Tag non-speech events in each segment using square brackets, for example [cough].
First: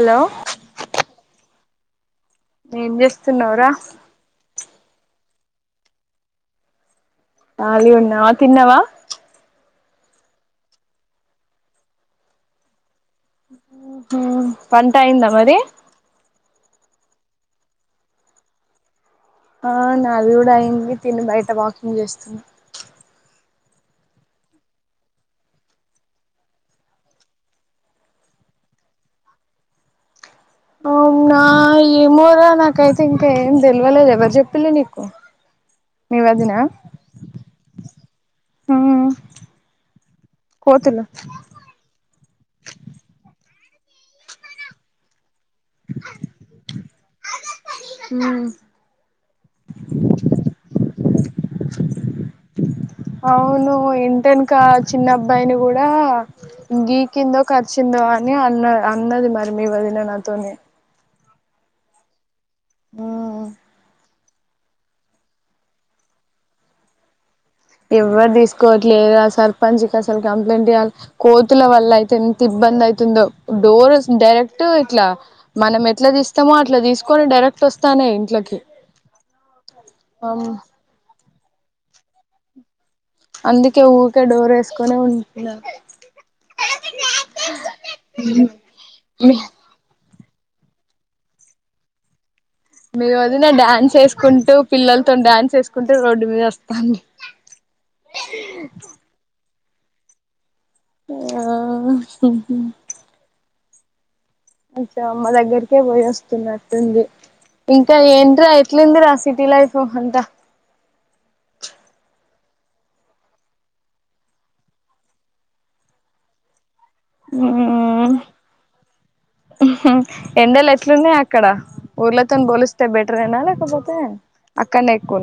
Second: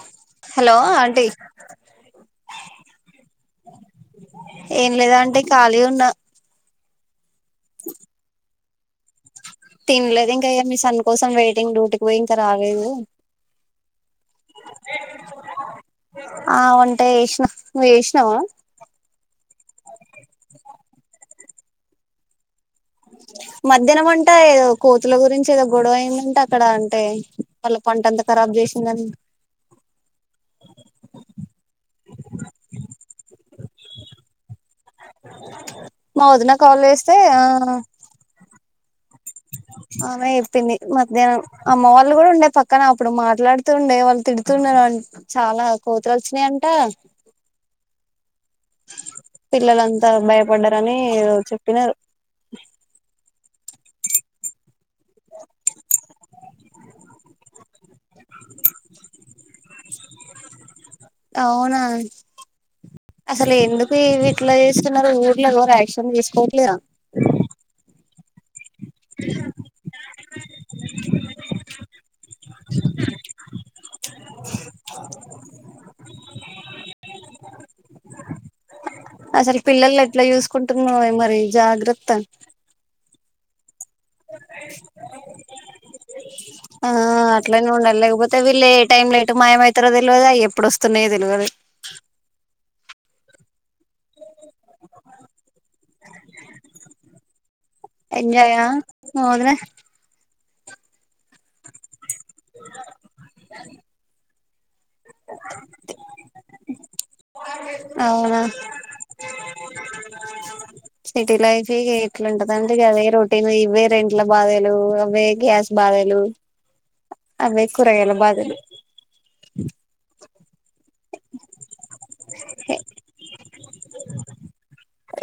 Hello hello aunty ఏం చేస్తున్నావ్ రా ఏం లేదా అంటి ఖాళీ ఉన్న కలీ ఉన్నావ తిన్నవ తినలేదు ఇంక అయ మీ సన్ కోసం వెయిటింగ్ డ్యూటీకి పోయి ఇంక రాలేదు హమ్ వంట అయిందా మరి ఆ వంటే వేసినా నువ్ చేసినవ ఆ నాది కూడా అయింది తిని బయ వాకింగ్ చేస్తున్న మధ్యాహ్నం వంట ఏదో కోతుల గురించి ఏదో గొడవయిందంటే అక్కడ అంటే వాళ్ళ పంట ఎంత ఖరాబ్ చేసిందని అవు నా ఏమోరా నాకైతే ఇంక ఏం తెలివలేదు ఎవరు చెప్పిలు నీకు మీ మా వదిన వదినా కాల్ చేస్తే ఆ ఉమ్ ఆమె చెప్పింది కోతులు మధ్యాహ్నం అమ్మ వాళ్ళు కూడా ఉండే పక్కన అప్పుడు మాట్లాడు తుండే వాళ్ళు తిడుతున్నారు అం చాలా కోతులు వచ్చినాయంట ఉమ్ పిల్లలంతా భయపడ్డారని కి యోత్ చెప్పినారు అవును ఇంటవెనుకా చిన్న అబ్బాయిని గూడా గికిందో కర్ చిందో అని అన్న అన్నది మరి మీ వదిన నాతోనే అవునా ఉమ్ అసలు ఎందుకు ఇవి అట్లా చేస్తున్నారు ఊర్లో ఎవరు యాక్షన్ తీసుకోవట్లేరా ఎవ్వరు దిస్ కోట్లే ఆ సర్పంచ్ క్ అసలు కంప్లైంట్ ఇయ్యాలి కోతుల వల్ల అయితే ఎంత ఇబ్బంది అవుతుందో డోర్ డైరెక్ట్ ఇట్లా మనం ఎట్లా తీస్తామో అట్లా తీసుకొని డైరెక్ట్ వస్తానాయి ఇంట్లకి అసలు పిల్లలు ఎట్లా ఆ చూసుకుంటున్నావే మరి జాగ్రత్త అందిక్ కి ఊరికే డోర్ వేసుకొని ఉంటున్నారు ఆ అట్లనే ఉండాలి తెలువదయ్ అవి ఎప్పుడు వస్తున్నాయో తెలివదు మేము వదిన డ్యాన్స్ చేస్ కుంటూ పిల్లలతోను డాన్స్ వేసుకుంటూ రోడ్డు మీద వస్తాంది ఎంజాయ్ ఆ వదిన ఉ హ ఉహు ఉ ఇగ అమ్మ దగ్గరికే పోయి వస్తున్నాను తంజే ఇంకా అవునా ఎంట్ర ఎట్లా ఉంది రా సిటీ లైఫ్ అంతా రన్ టేగా అవే రోటీన్ ఇవే రెంట్ల బాధలు అవే గ్యాస్ బాధలు ఉ అవే కూరగాయల బాధలు ఉహు ఎండలు ఎట్ల ఉన్నాయి అక్కడ ఊర్లతోని పోలిస్తే బెటర్ ఏనా కాకపోతే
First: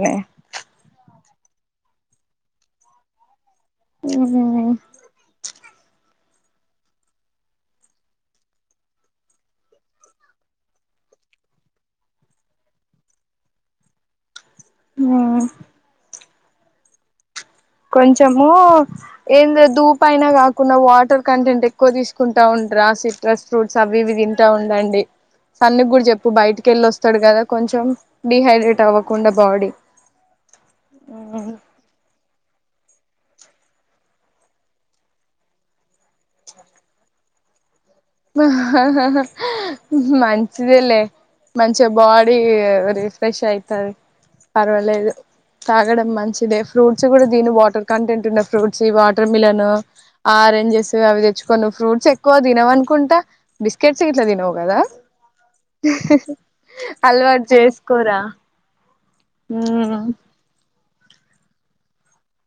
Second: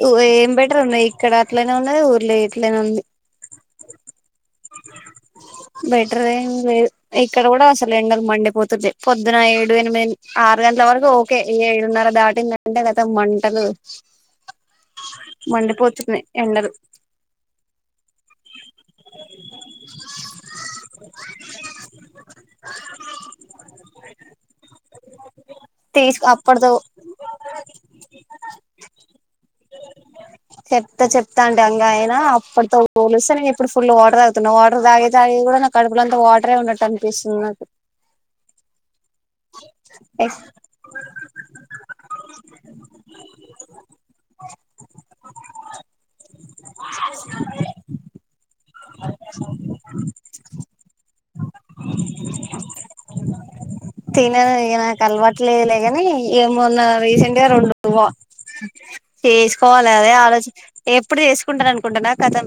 నువ్ ఏం బెటరు ఉన్నాయి ఇక్కడ అట్లనే ఉన్న ఉన్నది ఊర్లే ఇట్లే ఉంది అహ బెటర్ ఏం లేదు ఇక్కడ గూడా అసలు ఎండలు మండిపోతు జై పొద్దున ఏడు ఎనిమిది ఆరు గంటల వరకు ఓకే ఏడున్నర దాటిందంటే లేత మంటలు మండిపోతున్నాయి ఎండరు కొంచము ఏంద దూపయినా కా కున్న వాటర్ కంటెంట్ ఎక్కువ తీసుకుంటా ఉంటరా సిట్రస్ ఫ్రూట్స్ అవి ఇవి తింటా ఉండండి సన్న కూడా తీసుకు చెప్పు బయటికి అప్పటితో వెళ్ళి వస్తాడు కదా కొంచెం డిహైడ్రేట్ అవ్వకుండా బాడీ చెప్తా చెప్తా అంటే అంగా అయినా అప్పటితో పోలిస్తే ఇప్పుడు ఫుల్ వాటర్ తాగుతున్నా వాటర్ తాగే కూడా నా కడుపుల అంతా వాటరే ఉన్నట్టు అనిపిస్తుంది నాకు మంచిదే లే మంచిగా బాడీ రిఫ్రెష్ అయితంది పర్వాలేదు తాగడం మంచిదే ఫ్రూట్స్ కూడా తిను వాటర్ కంటెంట్ ఉన్న ఫ్రూట్స్ వాటర్ మిలన్ ఆరెంజెస్ అవి తెచ్చుకోను ఫ్రూట్స్ ఎక్కువ తినం అనుకు తినను ఇక నాకు అలవాట్లేదులే కాని ఏమోన్నా రీసెంట్గా అలవాటు రెండు మ్ చేసుకోరా చేసుకోవాలి ఉమ్ అదే ఆలోజు ఎప్పుడు చేసుకుంటారు అనుకుంన్నటు కథం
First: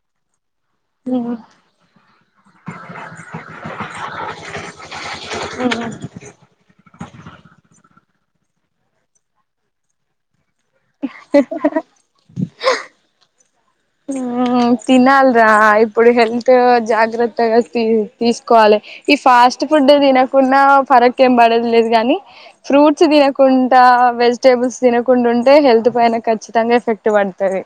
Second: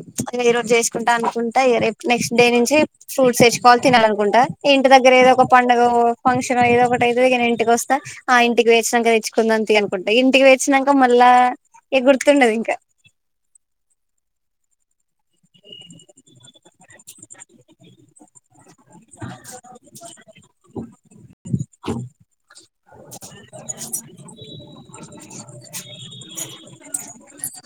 ఈరోజు చేసుకుంటా అనుకుంటా రే నెక్స్ట్ డే నుంచి ఫ్రూట్స్ వేచ్చుకోవాలి తినాలనుకుంటా ఇంటి దగ్గర ఏదో ఒక పండగ ఉమ్ ఫంక్షన్ ఏదో ఒకటైదు కా ఇంటికి వస్తా ఆ ఇంటికి వేసినాక తెచ్చుకుందాం తీ అనుకుంట ఇంటి వే వచ్చినాక మళ్ళా ఎ గుర్తుండది ఇంకా హ్మ్ తినాలి ఇప్పుడు హెల్త్ జాగ్రత్తగా తీ తీసుకోవాలి ఈ ఫాస్ట్ ఫుడ్ తినకుండా ఫరక్ ఏం పడదు లేదు కానీ ఫ్రూట్స్ తినకుండా వెజిటేబుల్స్ తినకుండా ఉంటే హెల్త్ పైన ఖచ్చితంగా ఎఫెక్ట్ పడుతుంది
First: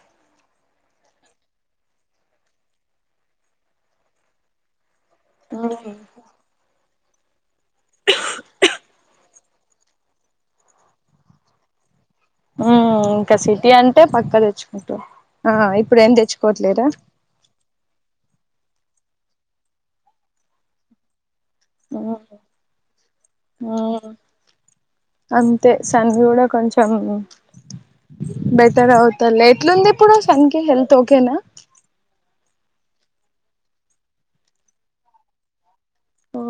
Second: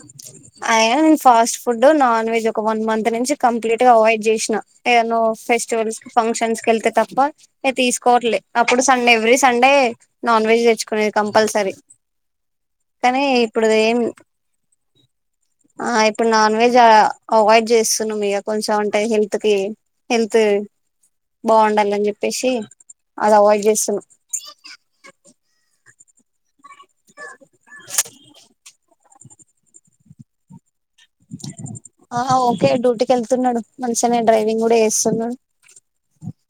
అయినా నేను ఫాస్ట్ ఫుడ్ నాన్ వెెజ్ ఒక వన్ మంత్ నుంచి కంప్లీట్ గా అవాయిడ్ చేసిన ఏదో ఫెస్టివల్స్ ఫంక్షన్స్ కెళ్తే తప్ప బ తీసుకోవట్లేదు అప్పుడు Sunday every Sunday non veg తెచ్చుకునేది కంపల్సరీ కానీ ఇంకా ఇప్పుడు సిటీ అంటే ఏం పక్కా తెచ్చుకుంటారు ఆ ఇప్పుడు ఏం తెచ్చుకోట్లేరా డ్ చేస్తున్నా ఇక కొంచెం ఉంటాయి హెల్త్ కి హెల్త్ బాగుండాల అని మ్మ్ చెప్పేసి అది అవాయిడ్ చేస్తుం సం కూడా కొంచం బెటర్ అవుతలే ఎట్లుంది కూడా సనకి హల్ప్ ఓకేనా హే డ్యూటీకి వెళ్తున్నాడు మంచినే డ్రైవింగ్ కూడా చేస్తున్నాడు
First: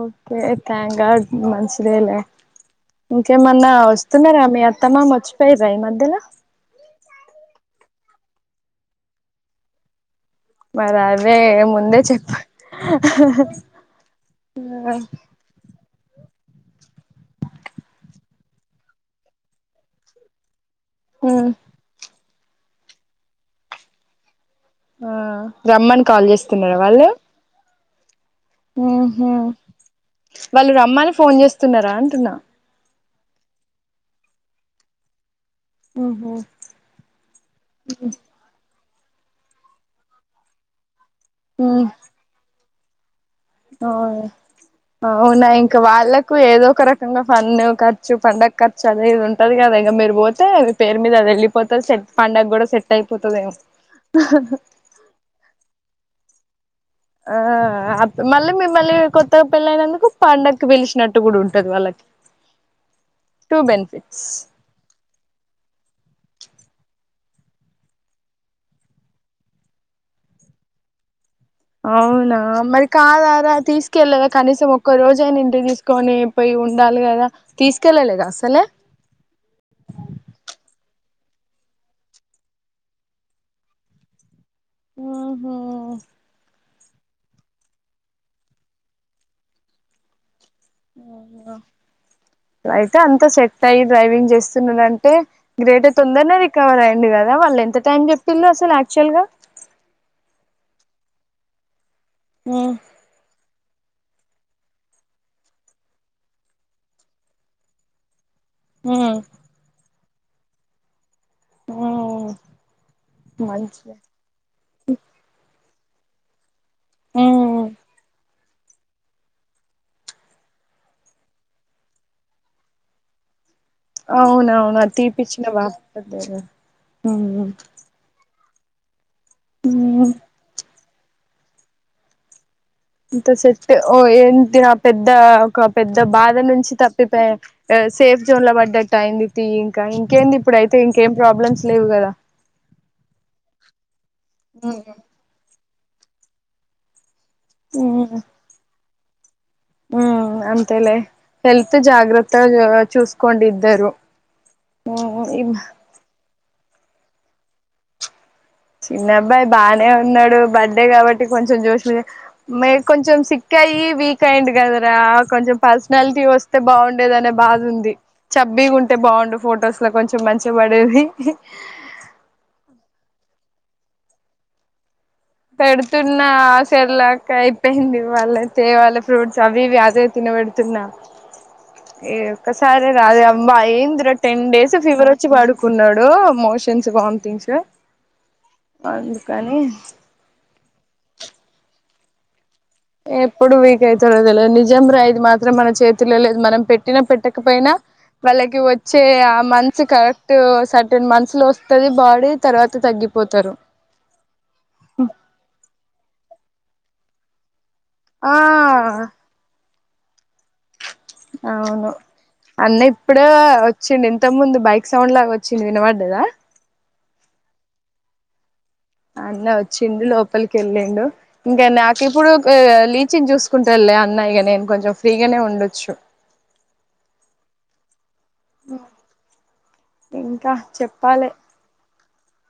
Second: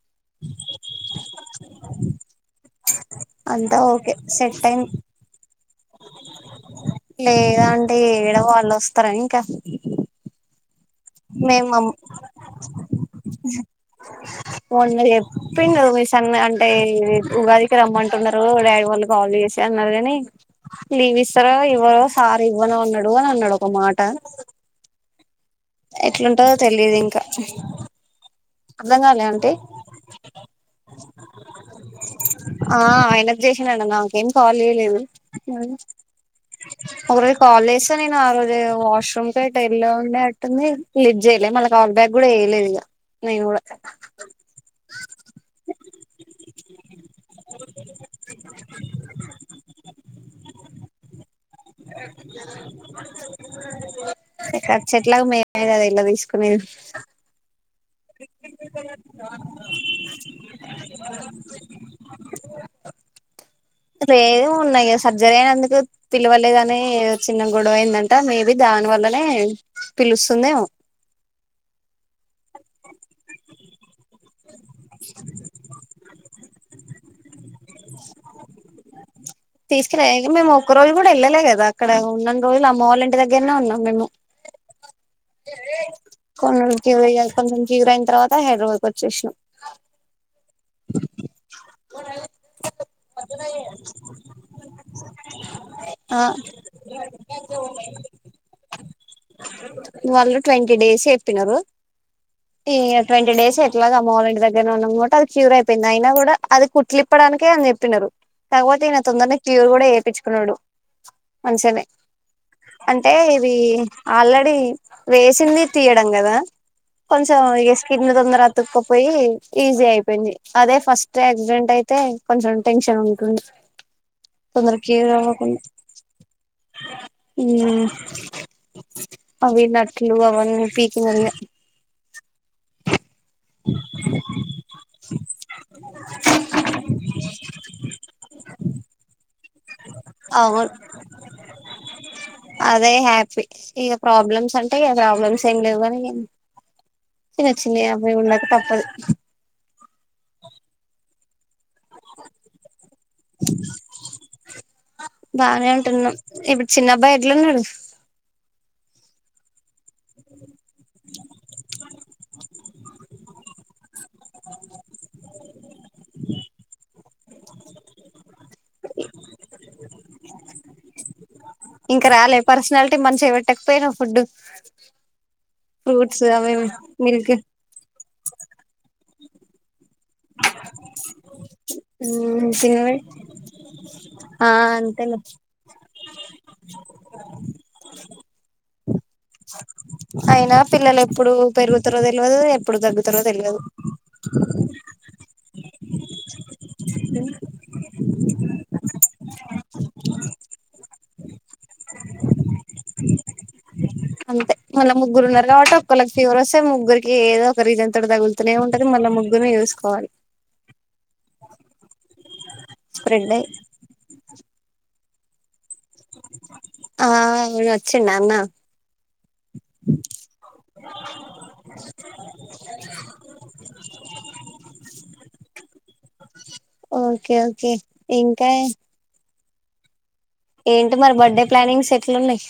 ఓకే థ్యాంక్ గాడ్ మంచిదేలే ఇంకేమన్నా అంతా ఓకే వస్తున్నారా సెట్ మీ అత్త అయింది మామ వచ్చిపోయిరి రయి మధ్యలా టే ఏడ వాళ్ళు వస్తారనీ ఇంకా మరి అవే మేము మన్ ముందే చెప్ప మొన్నచెప్పిన్ డు సన్న అంటే ఉగాదికి రమ్మంటున్నారు డాడీ వాళ్ళు కాల్ చేసి అన్నారు కాని లీవ్ విస్తార ఉమ్ ఇవరో సార్ ఇవ్వనూ అన్నాడు అనన్నాడు ఒక మాట ఆ రమ్మని కాల్ ఎట్లుంటదో చేస్తున్నారా తెలియదు వాళ్ళు ఇంకా అర్థం ఆహ కాలే అంటే వాళ్ళు రమ్మని ఫోన్ చేస్తున్నారా అంటున్నా నాక్ జేసిండట నాకేం కాల్ చేయలేదు ఉహు ఒక రోజు కాల్ జే సా నేను ఆ రోజే వా [inaudible] ఉండే అట్ంది లీఫ్ చేయలే మళ్ళ కాల్ బ్యాకు కూడా చేయలేదు ఇగా అవున్ అవునా ఇంకా వాళ్ళకు ఏదో ఒక రకంగా పన్ను ఖర్చు పండగ ఖర్చు అనేది ఉంటది కదా ఇంక మీరు పోతే మీ పేరు మీద అది వెళ్ళి ఖర్చు ఎట్లాగో మేమే కదా ఇలా తీసుకు నేది ఆ మళ్ళీ మిమ్మల్ని కొత్తగా పెళ్ళ అయినందుకు పండక్కు పిలిచినట్టు కూడా ఉంటది వాళ్ళకి టూ అ బెనిఫిట్స్ ఏది ఉన్నాయి సర్జరీ అయినందుకు పిలవలేదని చిన్న గొడవ అయ్యిందట మేబి దాని వల్లనే పిలుస్తుందే అవునా మరి కాదారా తీసుకెళ్ళద కనీసం ఒక్క రోజయినా ఇంటి తీసుకొని పోయి ఉండాలి కదా తీస్ తీసుకెల్లా మేమ్ ఒక్కరోజ్ కూడా వెళ్ళలే కదా అక్కడ ఉన్న రోజులు అమ్మ వాళ్ళ ఇంటి దగ్గరనే ఉన్నాం మేము ఆహా క్యూరయ్యాయి కొంచెం క్యూర్ అయిన తర్వాత హైదరాబాద్ కి వచ్చేసినామ్ అయితే అంత సెట్ అయ్యి డ్రైవింగ్ చేస్తున్నడాంటే టే గ్రేట్ర్ ఆ తొందరనే రికవర్ అయి ఉండు కదా వాళ్ళు ఎంత టైం చెప్పిళు అసలు యాక్చువల్ గా వాళ్ళు ట్వంటీ డేస్ చెప్పినారు ఈ ట్వంటీ డేస్ ఎ [inaudible] క్యూర్ అయిపోయింది అయినా కూడా అది కుట్లిప్పడానికే అని చెప్పినారు తకపోతే ఈయన తొందరనే క్యూ కూడా చేపిం నోడు మంచిగ నే అంటే ఇది మంచి ఆల్రెడీ వేసింది తీయడంగదా కొంచెం ఎస్ [unintelligible] తొందర తుక పోయి ఈజీ ఐ పోయింది. అదే ఫస్ట్ యాక్సిడెంట్ అయితే కొంచెం టెన్షన్ ఉంటుంది. తొందర అవునవును అది క్యూర్ తీపిచ్చిన అవ్వకుండా వాస్తది లేరా ఊ ఊ. ఉమ్ అవి నట్లూ అవన్నీ పీక్ [unintelligible] అంత సెట్ ఓ ఏంది నా పెద్ ద్దా ఒక పెద్ద బాధ నుంచి తప్పిపోయ్ ఆ సేఫ్ జోన్ లో పడ్డట్టయింది తీ ఇంకా ఇంకేంది ఇప్పుడు అవున్. అయితే ఇంకేం ప్రాబ్లమ్స్ లేవు కదా అదే హ్యాపీ. ఇగ ప్రాబ్లమ్స్ అంటే ఇగ ప్రాబ్లమ్స్ ఏం లేవు. గాన్ భయం చిన్న చిన్న అవయి ఉండక తప్పదు. ఊ అంతేలే. హెల్త్ జాగ్రత్తగ ఆ చూస్కోండి ఇద్దరూ. ఊ ఊ బానే ఉంటున్నాం ఇప్పుడు చిన్నబ్బాయి ఎట్లున్నడు. చిన్నబ్బాయి బానే ఉన్నాడు. బర్త్డే కాబట్టి కొంచెం జోష్లూ. మే కొంచెం సిక్కయీ వీక్ కైండు గదరా కొంచెం పర్సనాలిటీ వస్తే బాగుం డేదనే బాధ ఉంది. చబ్బీగ ఉంటే బాగుండు ఫొటోస్ లో కొంచెం మంచిగ పడేవి. ట్టక్ పోయిర్రు ఫుడ్డు. పెడుతున్నా ఆ సెరిలాక్ అయిపోయింది ఇవ్వాళే తేవాలే. ఫ్రూట్స్ అవివీ అదే తినబెడుతున్నా. ఏ ఒక్కసారి తినవే రాదే అబ్బా ఏందిరా టెన్ ఆ డేస్ ఫీవర్ అంతేలే వచ్చి పడుకున్నాడూ, మోషన్స్, వామిటింగ్స్ ఆ [unintelligible] కానీ అయినా పిల్లలు ఎప్పుడూ పెరుగుతరో తెల్వదూ ఎప్ ఎప్పుడు వీక్ అయితరో తెల్వద్. నిజం రా ఇది మాత్ త్రం. మన చేతిలో లేదు. మనం పెట్టిన పెట్టకపోయినా, వాళ్ళకి వచ్చే ఆ మంత్స్ కరెక్ట్ ఆ సర్టెన్ మంత్స్ లో వస్తది బాడీ, తర్వాత తగ్గిపోతారు. అంతె మళ్ళ ముగ్గురు ఉన్నరు కాబట్టి ఒక్కళ్ళకి ఫీవర్ వస్త తే ముగ్గురికి ఏదో ఒక రీసన్ తోటి ఆ తగుల్తనే ఉంటది మళ్ళ ముగ్గుర్నీ చూస్ కోవాలి. అవును అన్న ఇప్పుడే స్ప్రెడ్ అయి వచ్చిండు ఇంత ముందు బైక్ సౌండ్ లాగా వచ్చంది వినవాడి కదా ఆ అవును వచ్చిన్న అన్న అన్న వచ్చిండు లోపలికి వెళ్ళిండు ఇంకా నాకు ఇప్పుడు లీచిని చూసుకుంటాళ్లే అన్న ఇక నేను కొంచెం ఫ్రీగానే ఉండొచ్చు ఓకే ఓకే ఇంకా ఇంకా ఏంటి మరి చెప్పాలి బర్త్ డే ప్లానింగ్స్ ఎట్లు ఉన్నాయి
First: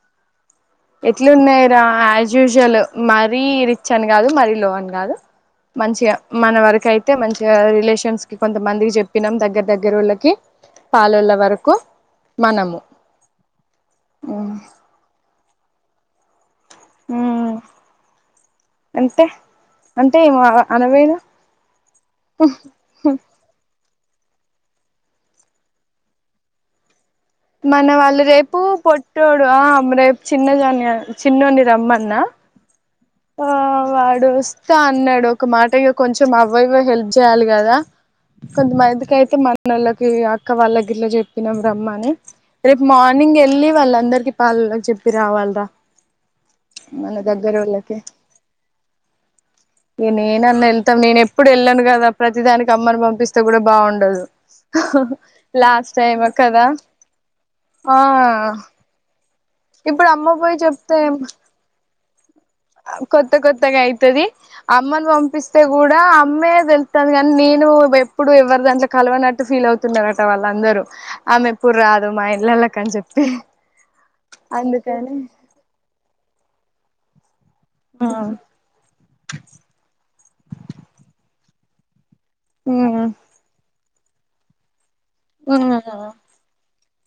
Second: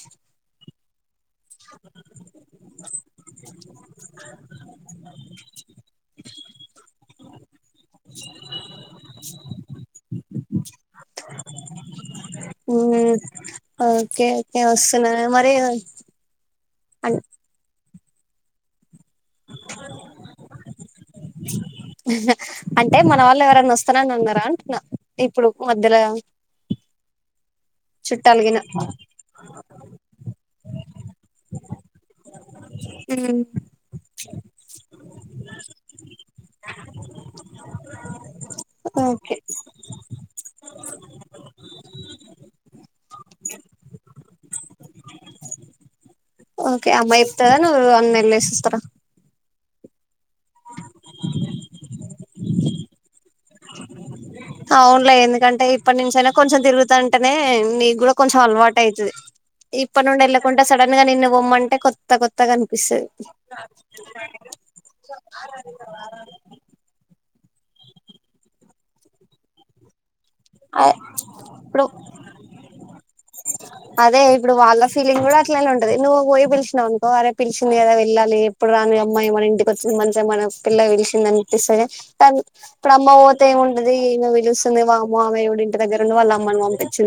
ఎట్లు ఉన్నాయి రా యాజ్ యూజువల్ మరీ రిచ్ అని కాదు మరీ లో అని కాదు మంచిగా మన వరకు అయితే తో మంచ్ రిలేషన్స్ కి కొంతమందికి చెప్పినాం దగ్గర దగ్గరళ్ళకి పలొల్లళ్ళ వరకు మనము ఉహ్ అను మ్మ్ అంతే అంటే ఇంగా అనకూడదు అంటే మన వాళ్ళు ఎవరన్నా వస్తారని అన్నారా అంటున్నా ఇప్పుడు మధ్యలో మన వాళ్ళు చుట్టాలుగిన రేపు పొట్టడు ఆ రేపు చిన్నగాని చిన్నొన్ని రమ్మన్న ఆ వాడు ఇస్తా అన్నాడు ఒక మాట ఇ కొంచెం అవయ హెల్ప్ చేయాలి కదా, కొంతమందికి ఓకే అయితే మన వాళ్ళకి అక్క వాళ్ళ గిట్లా చెప్పినమ్ రామ్మని. రేపు మార్నింగ్ వెళ్ళి వాళ్ళ అందరికి పాల్లకి చెప్పి రావాలరా ఓకే అమ్మ ఇత్తాదా నువ్వూ ఒకదానివే ఎళ్ళెసి ఇస్తార నిను ఎమన్నా హెల్ప్ నేను ఎప్పుడు వెళ్ళాను కదా ప్రతి దానికి అమ్మను పంపిస్త తొ కూడా బాగుండదు అవునులే ఎందుకంటే లాస్ట్ ఇప్పటి టైమ్ నుంచైనా కొంచెం కదా తిరుగుతుంటేనే నీ ఆ కూడా కొంచెం అలవాటు అయితాది ఇప్పటి ఇప్పుడు నుండి అమ్మ పోయి ఎల్లకుంటే సడన్ చెప్తే గా నిన్ను పొమ్మంటే కొ తకొత్ కొత్త కొత్తగా అయితాది అమ్మను పంపిస్తే కూడా అమ్మే వెలుతాది కానీ నేను ఎప్పుడు ఎవరు దాంట్లో కలవనట్టు ఫీల్ అవుతున్నారు వాళ్ళ అందరూ ఆమె ఎప్పుడు ఇప్పుడు రాదు మా ఇళ్ళలొకని చెప్పి అదే ఇప్పుడు వాళ్ళ అందుకని ఫీలింగ్ కూడా అట్లనే ఉంటది నువ్వు పోయి పిల్సినవనుకో అరేప్ పిలిచింది కదా మ్మ్ వెళ్ళాలి ఎప్పుడు రాని అమ్మాయి మన ఇంటికి వచ్చింది మంచిగా మన పిల్ల పిలిచింది ఎస్ ఐ హెచ్. టం ఇప్పుడమ్మ మ్మ్ పోతే ఉం. అది మూవీ చూస్తుంది మామ్. [unintelligible] ఆ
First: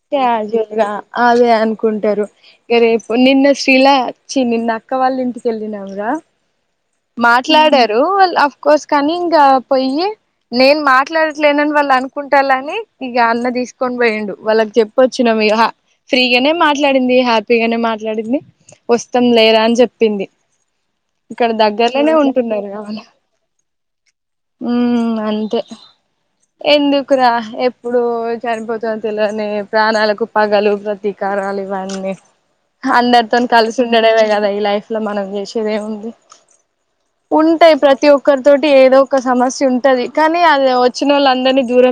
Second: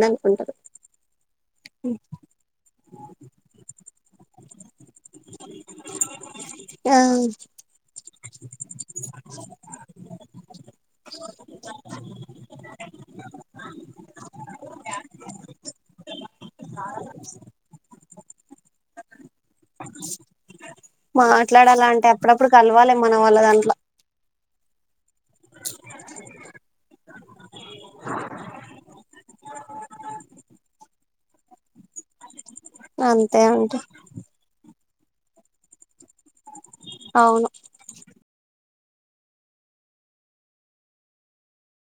అనుకుంటారు క్యాజువల్గా అదే అనుకుంటారు ఇగా రేపు నిన్న షిలా. చి నిన్న అక్క వాళ్ళలింటికి వెళ్ళినామ్ రా. ఆ మాట్లాడారు వాల్ ఆఫ్ కోర్స్ కానీ ఇంగా. పొయ్యి. నేను మాట్లాడట్లేనని వాళ్ళు అనుకుంటలాని, ఇగా అన్న తీసుకొని పోయిండు. వాళ్ళకి చెప్పొచ్చినం ఇగా ఫ్రీగానే మాట్లాడింది, హ్యాపీగానే మాట్లాడింది. ఓస్తాం లేరా అని జేప్పింది. మాట్లాడ. అలా అంటే ఎప్పుడప్పుడు కలవాలే, కావాలా మన వాళ్ళ దాంట్లో. ఉమ్. అంతే ఎందుకు రా ఎప్పుడు చని [unintelligible] ప్రాణాలకు పగలు ప్రతి. కారా. [unintelligible] ఇవన్నీ, అంతే అందరితోని కలిసి అంటే ఉండడమే కదా ఈ లైఫ్. ఇట్లా మనం చేసేదేముంది. అవును ఉంటాయి ప్రతి ఒక్కరితోట్. ఏదో ఒక సమస్య ఉంటది కానీ, అళ్ళు వచ్చినోళ్లందరిని దూరం.